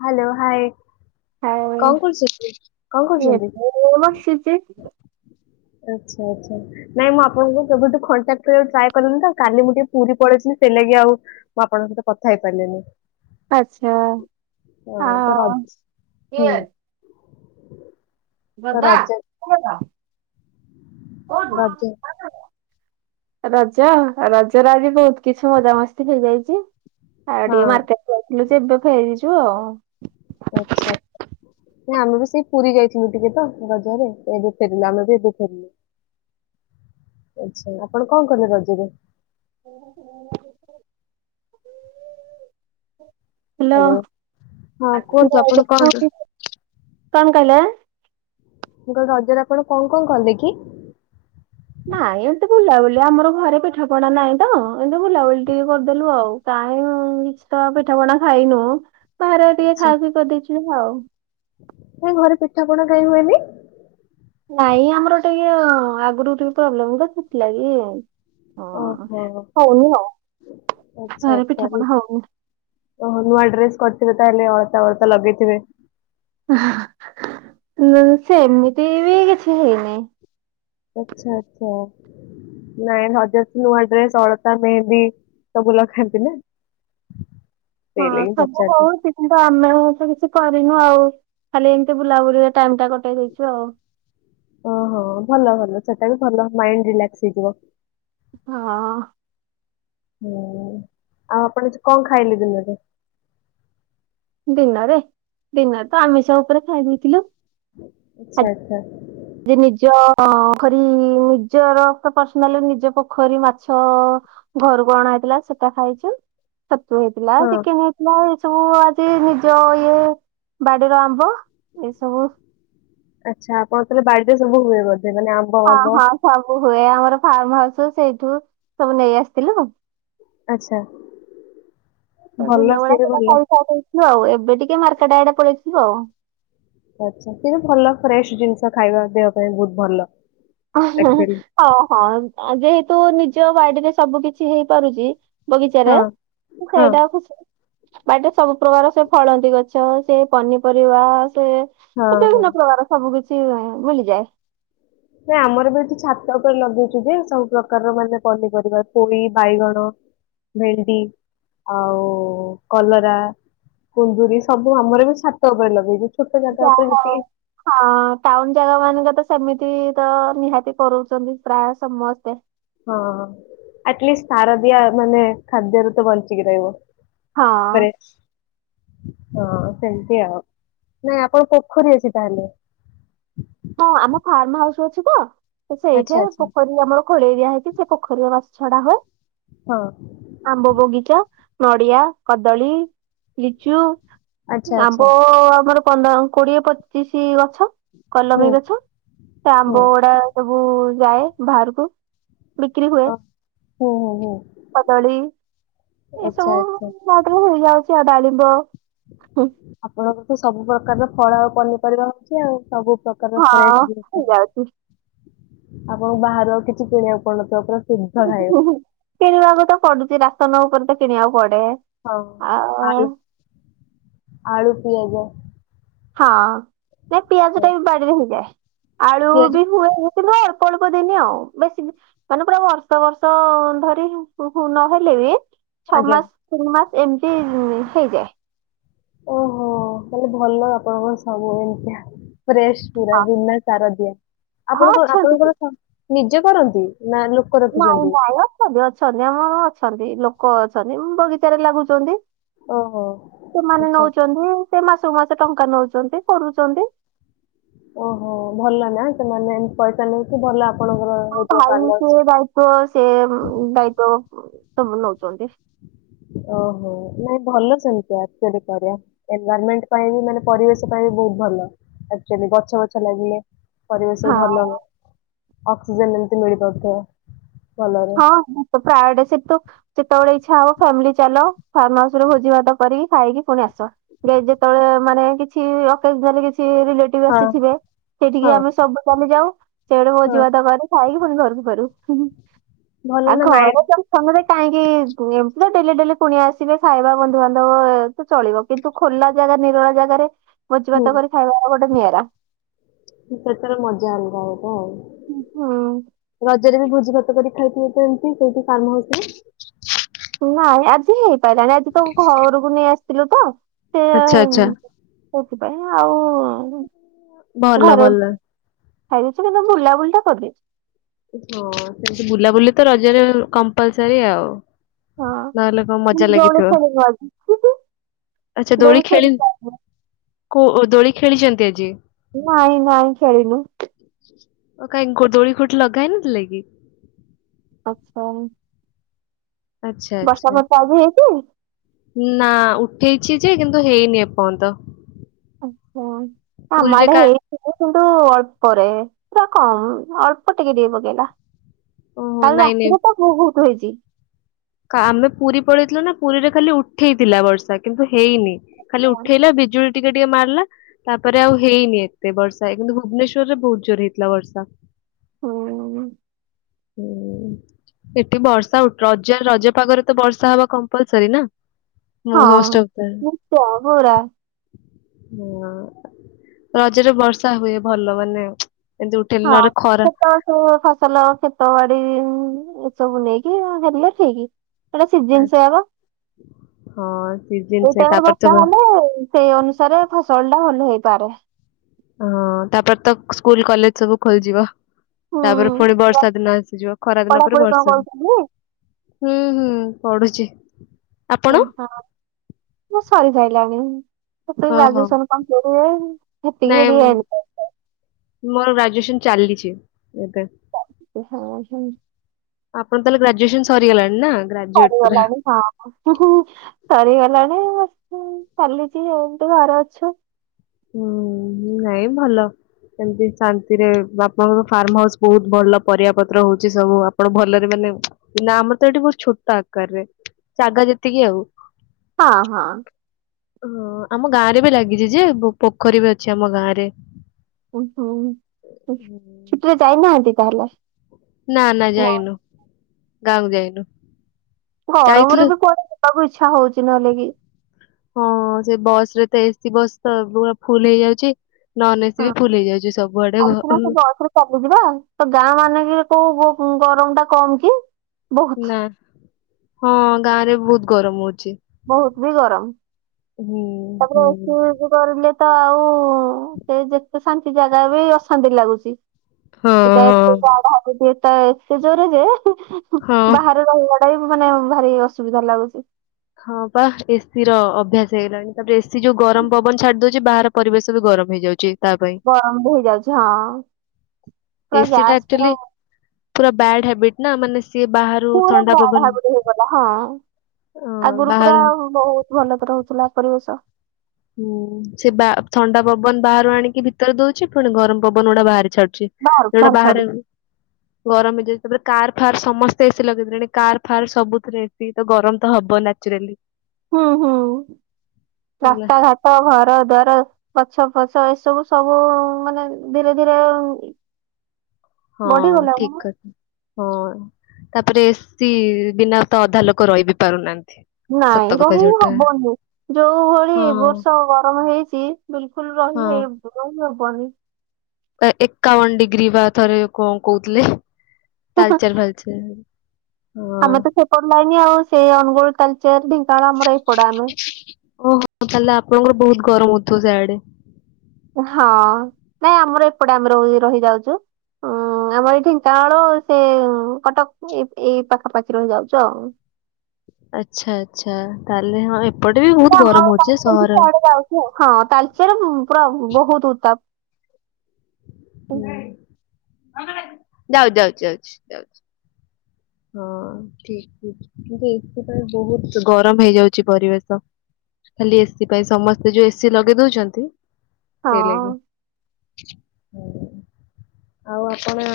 Hello hi. ଆଉ କଣ କରୁଛନ୍ତି? କଣ [inaudible] କରୁଛନ୍ତି? ଏବେ ବସିଛି। ଆଛା ଆ୍ଛା ନାଇଁ ମୁଁ ଆପଣଙ୍କ କେବେଠୁଣ୍ଟା ଟାଏ କରନ୍ତୁ ଆଉ କା ମୁ ଟିକେ ପୁରୀ ପଳେଇଥିଲି ସେ ଲଗି ଆଉ ମୁଁ ଆପଣଙ୍କ ସହିତ କଥା ହେଇପାରିଲିନି। ଆଚ୍ଛା ଆ ହଁ ତ ରଜ ହୁଁ ବରଦା [unintelligible] ରାଜ [inaudible] ରଜ ରଜ ରେ ଆଜି ବହୁତ କିଛି ମଜାମସ୍ତି ହେଇଯାଇଛି। ଆଉ ହଁ ଟିକେ ମାର୍କେଟଯାଇଥିଲୁ ଯେ ଏବେ ଫେରିଛୁ। ଯୁ [inaudible] ଆ୍ଛାଛା ନା ଆମେ ବି ସେଇ ପୁରୀ ଯାଇଥିଲୁ ଟିକେ ତ ରଜରେ ଏବେ ଫେରିଲୁ ଆମେ ବି ଏବେ ଫେରିଲୁ ଆ୍ଛା ଆପଣ କଣ କଲେ ରଜରେ? [unintelligible] ହ୍ୟାଲୋ ହଁ କୁହନ୍ତୁ ଆପଣ ହ୍ୟାଲୋ କୁହନ୍ତୁ କଣ କହିଲ? ମୁଁ କହିଲି ରଜରେ ଆପଣ କଣ କଣ କଲେ କି? ନାଇଁ ଏମିତି ବୁଲାବୁଲି ଆମର ଘରେ ପିଠା ପଣା ନାହିଁ ତ ଏମତି ବୁଲାବୁଲି ଟିକେ କରିଦେଲୁ ଆଉ କାହି କିଛି ତ ପିଠା ପଣା ଖାଇନୁ। ବାହାରେ ଟିକେ ଆଚ୍ଛା ଖାସ ବି କରିଦେଇଛୁ ଆଉ ନାଇଁ ଘରେ ପିଠା ପଣା କାଇଁ ହୁଏନି? ନାଇଁ ଆମର ଟିକେ ଆଗରୁ ଟିକେ ପ୍ରୋବ୍ଲେମ ଥିଲା କି ଓହୋ [inaudible] ଆଚ୍ଛା ଘରେ ତାହେଲେ ପିଠାପଣା ହଉନି ଓହୋ ନୂଆଡ୍ରେସ୍ କ ଥିବ ତାହେଲେ ଅଳତା ଅଳତା ଲଗେଇଥିବେ। ସେ ସେମିତି ବି କିଛି ହେଇନି ଆଛା ଆଛା ନାଇଁ ରଜରେ ତ ନୂଆ ଡ୍ରେସ ଅଳତା ମେହେନ୍ଦୀ ସବୁ ଲଗାନ୍ତି ନା। ହଁ ସେଇ ଲାଗି ସବୁ ପଚାରିଲି। ହଉଛି କିନ୍ତୁ ଆମେ ତ କିଛି କ ରିନୁ ଆଉ ଖାଲି ଏମିତି ବୁଲାବୁଲି ଟାଇମ ଟା କଟେଇ ଦେଇଛୁ ଆଉ। ଓହୋ ଭଲ ଭଲ ସେଟା ବି ଭଲ ମାଇଣ୍ଡ ରିଲାକ୍ସ ହେଇଯିବ। ହଁ। ହୁଁ ଆଉ ଆପଣ କଣ ଖାଇଲେ ଦିନରେ? ଦିନରେ ଦିନରେ ତ ଆମିଷ ଉପରେ ଖାଇ ଦେଇଥିଲୁ। ଆଛା ଆଚ୍ଛା। ଯେ ନିଜ ନିଜର ପର୍ସନାଲ ନିଜ ପୋଖରୀ ମାଛ ଘରକୁ ଅଣା ହେଇଥିଲା ସେଟା ଖାଇଛୁ। ଛତୁ ହେଇଥିଲା ହଁ ଚିକେନ ହେଇଥିଲା। ସବୁ ଆଜି ନିଜ ଇଏ ବାଡିର ଆମ୍ବ ଏସବୁ ଆ୍ଛା ଆପଣ କେବେ ବାଡ଼ି ଏ ସବୁ ହୁଏ ଗ ହଁ ହଁ ସବୁ ହୁଏ ଆମର ଫାର୍ମ ହାଉସ୍ ସେଇଠୁ ସବୁ ନେଇ ଆସିଥିଲୁ। ଆଚ୍ଛା। ସବୁ ଭଲ ସିଏ ନେଉଳ ବି ସେଟା ଭଲ ଖାଇକି ସାରିଦେଇଛି। ଆଉ ଏବେ ଟିକେ ମାର୍କେଟା ଆଡେ ପଳେଇଥିଲୁ ଆଉ ଆଛା ସେ ଭଲ ଫ୍ରେଶ୍ ଜିନିଷ ଖାଇବା ଦେହ ପାଇଁ ବହୁତ ଭଲ। ହଁ ଆକ୍ଚୁଆଲି ହଁ। ଯେହେତୁ ନିଜ ବାଡିରେ ସବୁ କିଛି ହେଇପାରୁଛି ବଗିଚାରେ ହଁ ହଁ ସେଇଟା ଖୁସି ବାଟରେ ସବୁ ପ୍ରକାର ସେ ଫଳନ୍ତି ଗଛ ସେ ପନିପରିବା ଟେ ହଁ ହଁ। ବିଭିନ୍ନ ପ୍ରକାର ସବୁ କିଛି ସେ ଭୁଲିଯାଏ। ନ ଆମର ବି ଏଠି ଛାତ ଉପରେ ଲଗେଇଛୁ ଯେ ସବୁ ପ୍ରକାରର ମାନେ ପନିପରିବା ପୋଇ ବାଇଗଣ ଭେଣ୍ଡି ଆଉ କଲରା କୁନ୍ଦୁରି ସବୁ ଆମର ବି ଛାତ ଉପରେ ଲଗେଇଛୁ। ଛୋଟ ଜାଗା ଯାହ ଉପରେ ଯେତିକି ହଁ ଟାଉନ ଜାଗା ମାନଙ୍କ ତ ସେ ସେମିତି ତ ନିହାତି କରୁଛନ୍ତି ପ୍ରାୟ ସମସ୍ତେ ହଁ ଆଟଲିଷ୍ଟ ସାରଦିଆ ମାନେ ଖାଦ୍ୟରୁ ତ ବଞ୍ଚିକି ରହିବ। ହଁ। ପରେ ହଁ ସେମିତି ଆଉ ନାଇଁ ଆପଣ ପୋଖରୀ ଅଛି ତାହେଲେ ହଁ ଆମ ଫାର୍ମ ହାଉସ ଅଛି ତ ଆଚ୍ଛା ସେଇଠେ ଆଚ୍ଛା ପୋଖରୀ ଆମର ଖୋଳେଇ ଦିଆ ହେଇଛି ସେ ପୋଖରୀଆ ବାସ ଛଡା ହୁଏ। ହଁ ଆମ୍ବ ବଗିଚା ନଡ଼ିଆ କଦଳୀ ଲିଚୁ ଆଚ୍ଛା ଆଚ୍ଛା ଆମ୍ବ ଆମର ପନ୍ଦର କୋଡିଏ ପଚିଶି ଗଛ ହୁଁ କଲମୀ ଗଛ ସେ ହୁଁ ଆମ୍ବ ଗୁଡା ସବୁ ଯାଏ ବାହାରକୁ ବିକ୍ରି ହୁଏ ଅ ହୁଁ ହୁଁ ହୁଁ କଦଳୀ ଆଚ୍ଛା ଏସବୁ ଆଚ୍ଛା ମୋର ହେଇଯାଉଛି ଏହା ଡାଳିମ୍ବ ହୁଁ, ଆପଣ ସବୁ ପ୍ରକାରର ଫଳ ଆଉ ପନିପରିବା ହଉଚି ଆଉ ସବୁ ସବ ପ୍ରକାର ହଁ ଫ୍ରେସ [unintelligible] ହେଇଯାଉଛି ଆପଣଙ୍କୁ ବାହାରର କିଛି କିଣିବାକୁ ପଡୁନଥିବ ପରା ହୁ ହୁ--କିଣିବାକୁ ତ ପଡୁଛି ରା ନ ଉ କରୁଛ କିଣିଆଉ ବଡେ ହଁ, ଆଉ ଆଳୁ ଆଳୁ, ପିଆଜ। ହଁ। ନାଇ ଏ, ପିଆଜ ଟା ବି ବାଡିରେ ହେଇଯାଏ। ଆଳୁ ପିଆଜ ବି ହୁଏ। କିନ୍ତୁ ଏ ଅଳ୍ପ ଅଳ୍ପ ଦିନି ଆଉ ବେଶୀ, ମାନେ ପୁରା ବର୍ଷ ବର୍ଷ ଧରି ନହେଲେ ବି ଛଅ ଆଜ୍ଞା। ମାସ ତିନି ମାସ ଏମିତି ହୁଁ ହେଇଯାଏ। ଓହୋ, ତାଲେ ଭଲ ଆପଣଙ୍କର ସବୁ ଏମିତିଆ। ଫ୍ରେଶ ପୁରା ବିନା ସାର ଦିଆ। ହଁ ଆପଣଙ୍କ ଅଛନ୍ତି ଆପଣଙ୍କର ନିଜେ କରନ୍ତି। ନା ଲୋକ ନାଇଁ ରଖିଛନ୍ତି? ନାଇଁ ଅଛନ୍ତି ଅଛନ୍ତି। ଆମର ଅ ଅଛନ୍ତି ଲୋକ ଅଛନ୍ତି, ବଗିଚାରେରେ ଲାଗୁଚନ୍ତି। ଓହୋ। ସେମାନେ ଆଚ୍ଛା। ନଉଚନ୍ତି। ସେ ମାସକୁ ମାସ ଟଙ୍କା ନଉଚନ୍ତି, କରୁଚନ୍ତି। ଓହୋ, ଭଲ ନା ସେମାନେ ଏମ ପଇସା ନେଉକି ଭଲ ଆ ଭାଇ ସେ ଦାୟିତ୍ବ ସେ ଉଁ ଦାୟିତ୍ୱ ତମେ ନଉଚନ୍ତି। ଓହୋ, ନାଇଁ ଭଲ ସେମିତିଆ ଏକଚୁଆଳିକା ରେ ଏନଭରମେଣ୍ଟ ପାଇଁ ବି ମାନେ ପରିବେଶ ପାଇଁ ବି ବହୁତ ଭଲ ଏକଚୁଆଲି ଗଛ ବଛ ଲାଗିଲେ ପରିବେଶକୁୁ ହଁ। ଭଲ ହୁଏ। ଅକ୍ସିଜେନ ମିଳେ। ଶିମିଳି ଗଛରେ ହଁ ପ୍ରାୟଟସେତ ସେତେବେଳେ ଇଚ୍ଛା ହବ ଫ୍ୟାମିଲି ଚାଲ। ଫାର୍ମ ହାଉସରୁ ଭୋଜି ଭାତ କରିକି ଖାଇକି ପୁଣି ଆସ। [unintelligible] ଳେ ମାନେ କିଛି [unintelligible] ସେ ରିଲେଟିଭ ହଁ ଆସିଥିବେ, ସେଠିକି ହଁ ଆମେ ସବୁ ଚାଲି ଯାଉ। ସେଡେ ମୋ ହଁ [unintelligible] ଖାଇକି ପୁଣି ଘରକୁ ଫେରୁ। ହଁ। ଭଲ ଆଉ ନା ଘରେ ମାଇଣ୍ଡ ସବୁ ସାଙ୍ଗରେ କାଇଁକି ତ ଡେଲି ଡେଲି ପୁଣି ଆସିବେ। ଖାଇବା ବନ୍ଧୁବାନ୍ଧବ ତ ଚଳିବ କିନ୍ତୁ ଖୋଲା ଜାଗା ନିରଳ ଜାଗାରେ ଭୋଜିଭାତ କରି ଖାଇବା ଗୋଟେ ନିଆର୍ [inaudible] [unintelligible] ପ୍ରକାରର ମଜା ଅଲଗା [inaudible] ହୁଁ। ଆଉ ରଜରେ ବି ଭୋଜି ଭାତ କରି ଖାଇଥିବ ତ ଏମିତି ସେଇଠି କାମ ହଉଛି ‌ନା। ନାଇଁ ଆଜି ହେ [unintelligible] ଆଜି ତମକୁ ଘରକୁ ନେଇ ଆସ୍ ଥିଲୁ ତ। ଆଚ୍ଛା ଆଚ୍ଛା [unintelligible] କୋଉଥିପାଇଁ ଆଉ ଭଲ ଘରେ ଭଲ। ଖାଇଦେଇଛି କିନ୍ତୁ ବୁଲାବୁଲି ତ କରିଦେଇଛି। ହଁ ସେମିତି ବୁଲାବୁଲି ତ ରଜରେ କମ୍ପଲସରୀ ଆଉ ହଁ। ନହେଲେ କଣ ମଜା ମାନେ ଦୋଳି ଲାଗିଥିବ, ଖେଳିନୁ ଆଜି? ଆଛା ଦୋଳି ଖେଳି [inaudible] କୋଉ ଦୋଳି? ଖେଳିଛନ୍ତି ଆଜି? ନାଇଁ ନାଇଁ ଖେଳିନୁ। ଓ କାଇଁ ଦୋଳି [inaudible] ଲଗା ହେଇନଥିଲା କି? ଆଛା ଆଚ୍ଛା ଆଚ୍ଛା ହେଇଛି? ନାଁ ଉ ହେଇଛି ଯେ କିନ୍ତୁ ହେଇନି ଏପର୍ଯ୍ୟନ୍ତ। ଆଛା ଆମ ପୁରୀରେ ଆଡେ କା ହେଇ [unintelligible] କିନ୍ତୁ ଅଳ୍ପରେ ପୁରା କମ୍ ଅଳ୍ପ ଟିକେ ଟିକେ ପକେଇଲା। ଓହୋ କାଲି ନାଇଁ ନାଇଁ ରାତିରେ ତ ବହୁତ୍ ହେଇଛି। କା ଆମେ ପୁରୀ ପଳେଇଥିଲୁ ନା ପୁରୀରେ ଖାଲି ଉଠେଇଥିଲା ବର୍ଷା କିନ୍ତୁ ହେଇନି। ଖାଲି ଉଠେଇଲା ବିଜୁଳି ଟିକେ ଟିକେ ମାରିଲା ତାପରେ ଆଉ ହେଇନି ଏତେ ବର୍ଷା କିନ୍ତୁ ଭୁବନେଶ୍ୱରରେ ବହୁତ ଜୋର ହେଇଥିଲା ବର୍ଷା। ହୁଁ ଉଁ ଉଁ ହୁଁଉଁଉଁ ଏଠି ବର୍ଷା ଉଠଦ୍ [inaudible] ରଜପାଗରେ ତ ବର୍ଷା ହବା କମ୍ପଲସରି ନା ହଁ ମୋଷ୍ଟ ଅଫ୍ ଦ [unintelligible] ହଁଅଅ ରଜରେ ବର୍ଷା ହୁଏ ଭଲ ମାନେ ଚୁ। ହଁ କ୍ଷେତ ସବୁ ଫସଲ କ୍ଷେତବାଡି ଉଁ ଉଁ ଉଁ ସବୁ ନେଇକି ହେଲେ ଠିକ୍। ଏଇଟା ସିଜିନ୍ ସେଇଆ ପା, ହଁ ସିଜିନ ଏଇ ସେ ଟାଇମରେ ତାପରେ ତ ବର୍ଷା ହଁ ହେଲେ ସେଇ ଅନୁସାରେ ଫସଲଟା ଭଲ ହୁଏ। ପାରେ। ହଁଅଅ ତାପରେ ତ ସ୍କୁଲ କଲେଜ ସବୁ ଖୋଲିଯିବ। ତାପରେ ପୁଣି ହୁଁ। ବର୍ଷା ଦିନ ଆସିଯିବ ଖରା ଦିନ ପରେ ପଢାପଢି କଣ ବର୍ଷା କରୁଛନ୍ତି? ଦିନ ହୁଁ ହୁଁ। ପଢୁଛି। ଆପଣ ହଁ ହଁ ବହୁ ସରି ଖାଇଲାଣି। [inaudible] ସେ ଓହୋ ଗ୍ରାଜୁଏସନ କମ୍ପଲିଟ ହୁଏ ନାଇଁ ହେପିକିି ମୋର ଚାଲିଛି। ଏବେ। ହଁ ହଁ। ଆପଣ ତାହେଲେ ଗ୍ରାଜୁଏସନ ସରିଗଲାଣି ନା। ଗ୍ରାଜୁଏଟ ପୁରା ସରିଗଲାନି ହଁ ହଁ। ସରିଗଲାଣି ଚାଲିଛି ଏମିତି ଘରେ ଅଛୁ। ହୁଁ ନାଇଁ ଭଲ ଏମିତି ଶାନ୍ତିରେ ଆପଣଙ୍କ ଫାର୍ମ ହାଉସ ବହୁତ ଭଲ ପରିବା ପତ୍ର ହଉଛି ସବୁ ଆପଣ ଭଲରେ ମାନେ ନା ଆମର ତ ଏଠି ବହୁ ଛୋଟ ଆକାରରେ ଜାଗା ଯେତିକି ଆଉ। ହଁ ହଁ। ହଁ ଆମ ଗାଁ ରେ ବି ଲାଗିଛି ଯେ ପୋଖରୀ ବି ଅଛି ଆମ ଗାଁ ରେ। ହୁଁ ଚିତ୍ର ଯାଇନାନ୍ତି। କିଲ ନା ନା ଯାଇନୁ। ଗାଁ କୁ ଯାଇନୁ। ଗରମରେ ଯାଇଥିଲୁ ବି କୁଆଡେ ଯାଇ ସବ ଇ୍ଛା ହଉଛି। ନହେଲେ କି ହଁ ସେ ବସ ରେ ତେ ଏସିୀ ବସ୍ ତ ପୁରା ଫୁଲ ହେଇଯାଉଛି। ନନ ଏସି ହଁ ବି ଫୁଲ ହେଇଯାଉଛି ସବୁଆଡେ ଆମେ ସନା ସେ ବସରେ ଚାଲିଯିବା ତ ଗାଁ ମାନେ କି କୋଉୋ ଗରମ ଟା କମ୍ କି ବହୁତ। ନା ହଁ ଗାଁରେ ବହୁତ ଗରମ ହଉଛି। ବହୁତ ବି ଗରମ। ହୁଁ ତାପରେ ହୁଁ ଏ କରିଲେ ତ ଆଉ ହଁ ସେ ଯେ ଶାନ୍ତି ଜାଗା ବି ଅଶାନ୍ତି ଲାଗୁଛି, ହଁ ଏଇଟା ହଁ। ଏତେ ଗାଢା ଅଛି ଯେ, ତା ଏତେ ଜୋରେ ଯେ, ହଁ ବାହାରେ ରହିବା ମାନେ ଭାରି ଅସୁବିଧା ଲାଗୁଛି। ହଁ ବା ଏସି ର ଅଭ୍ୟାସ ହେଇଗଲାଣି ତାପରେ ଏ ସି ଯେଉ ଗରମ ପବନ ଛାଡ ଡ ବାହାର ପରିବେଶ ବି ଗରମ ହେଇଯାଉଛି। ତା ପାଇଁ ଗରମ ବି ହେଇଯାଉଛି ହଁ ପୁରା ଏସି ଟା ଗ୍ୟାସ ପୁର ଆକ୍ଚୁଆଲି ପୁରା ବ୍ୟାଡ ହବିଟନା ମାନେ ସିଏ ବାହାରୁ ପୁରା ଥଣ୍ଡା ବାହାର ପବନ ପଟେ ହେଇଗଲା ହଁ ଅ ଆଗରୁ ପୁରା ବାହାର ବହୁତ ଭଲ ପୁ ଖୋଲା ପରିବେଶ ହୁଁ ସେ ବା ଥଣ୍ଡା ପବନ ବାହାରୁ ଆଣିକି ଭିତରେ ଦଉଛି ପୁଣି ଗରମ ପବନ ଗୁଡା ବାହାରି ଛାଡୁଛି ବାହାରକୁ ଯୋଉଟା ବାହାର ଛାଡୁ ବାହାରେ ଗରମ ଯ କାର ଫାର୍ ସମସ୍ତେ ଏସି ଲଗେଇଲେଣି କାର ଫାର୍ ସବୁଥିରେ ଏସିି ତ ଗରମ ତ ହବ ନାଚ୍ୟୁରାଲି ହୁଁ ହୁଁ ହେଲା ରାସ୍ତା ଘାଟ ଘର ଦ୍ୱାର ଗଛ ପଛ ଏସବୁ ସବୁ ମାନେ ଧୀରେ ଧୀରେ ହଁ ବଢିଗଲାଣି ଠିକ କଥା ହଁ ତାପରେ ଏସି ବିନା ତ ଅଧା ଲୋକ ରହି ବି ପାରୁନାହାନ୍ତି । ନାଇଁ ରହି ହବନି ଯୋଉ ଭଳି ହଁ ଏ ବର୍ଷ ଗରମ ହେଇଛି ବିଲକୁଲ ରହି ହଁ। ହେନି । ହବନି, ଏକାବନ ଡିଗ୍ରୀ ବା ଥରେ କଣ କହୁଥିଲ । ତାଲଚାର ଫାଳଚେର ଆମେ ତ ସେପଟ ଲାଇନ ଆଉ ସେଇ ଅନୁଗୁଳ, ତାଲଚେର ଢେଙ୍କାନାଳ ଆମର ଏପଟ ଆମେ ଓହୋ ତାହଲେ ଆପଣଙ୍କର ବହୁତ ଗରମ ଥିବ ସିଆଡେ ହଁ ନାଇଁ ଆମର ଏପଟେ ଆମର ରହିଯାଉଛୁ ଉ ଆମର ଏଇ ଢେଙ୍କାନାଳ ସେ କଟକ ଏ ଏଇ ପାଖାପାଖି ରହିଯାଉଛୁ ଆଉ । ଆଚ୍ଛା ଆଛା ତାହେଲେ ହଁ ଏପଟେ ବି ବହୁତ ନାଆ ଗରମ ହଉଛି ଯେ ଆମେ ସହର କୁଆଡେ ଯାଉଚୁ ହଁ ତାଳଚେର ହଁ ବହୁତ ଉତାପ । ହୁଁ, ଯାଉ ଯାଉ ଯାଉଛି ଯାଉଚି ହଁ ଠିକ କିନ୍ତୁ ଏସି ପାଇଁ ବହୁତ ଗରମ ହେଇଯାଉଛି ପରିବେଶ ଖାଲି ଏସି ପାଇଁ ସମସ୍ତେ ଯୋଉ ଏସି ଲଗେଇ ଦଉଛନ୍ତି । ସେଇ ଲାଗି ହଁ ଆଉ ଆପଣ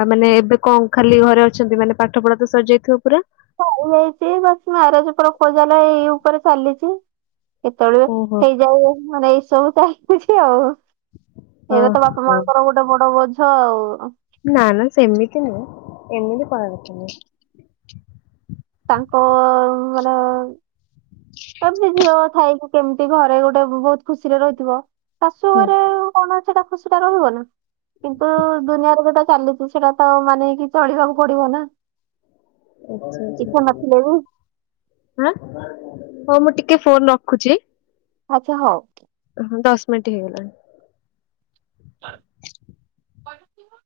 ଆ ମାନେ ଏବେ କଣ ଖାଲି ଘରେ ଅ ଅଛନ୍ତି ମାନେ ପାଠ ପଢା ତ ସରିଯାଇଥିବ ପୁରା ଚାଯାଇଛି ବସ ମ୍ୟାରେଜ ପ୍ରପୋଜାଲ ଏଇ ଉପରେ ଚାଲିଛି। କେତେବେଳେ ଓହୋ ହେଇଯାଉ ମାନେ ସବୁ ଚାଇଛି ଆଉ। ହଁ ଏବେ ତ ବାପା ହଁ ମାଆଙ୍କର ଗୋଟେ ବଡ ବୋଜ ହ। ନା, ନା, ସେମିତି ନାହି। ଏମିତି କହିବା କଥା ନୁହେ। ତାଙ୍କ ମାନେ କେମିତି ଝିଅ ଥାଇକି କେମିତି ଘରେ ଗୋଟେ ବହୁତ ଖୁସିରେ ରହିଥିବ। ଶାଶୁ ହୁଁ ଘରେ କଣ ଅଛି ତା ସେଟା ରହିବ ନା କିନ୍ତୁ ଦୁନିଆରେ ଯୋଟା ଚାଲିଚି ସେଟା ତ ମାନେ କି ଚଳିବାକୁ ପଡିବ ନା। ଆଛା, ଆଛା, ଇଚ୍ଛା ନଥିଲେ ବି ଆଁ ହଁ ମୁଁ ଟିକେ ଫୋନ ରଖୁଚି। ଆଛା ହଉ। ହ ଦଶ ମିନିଟ ହେଇଗଲାଣି। [inaudible]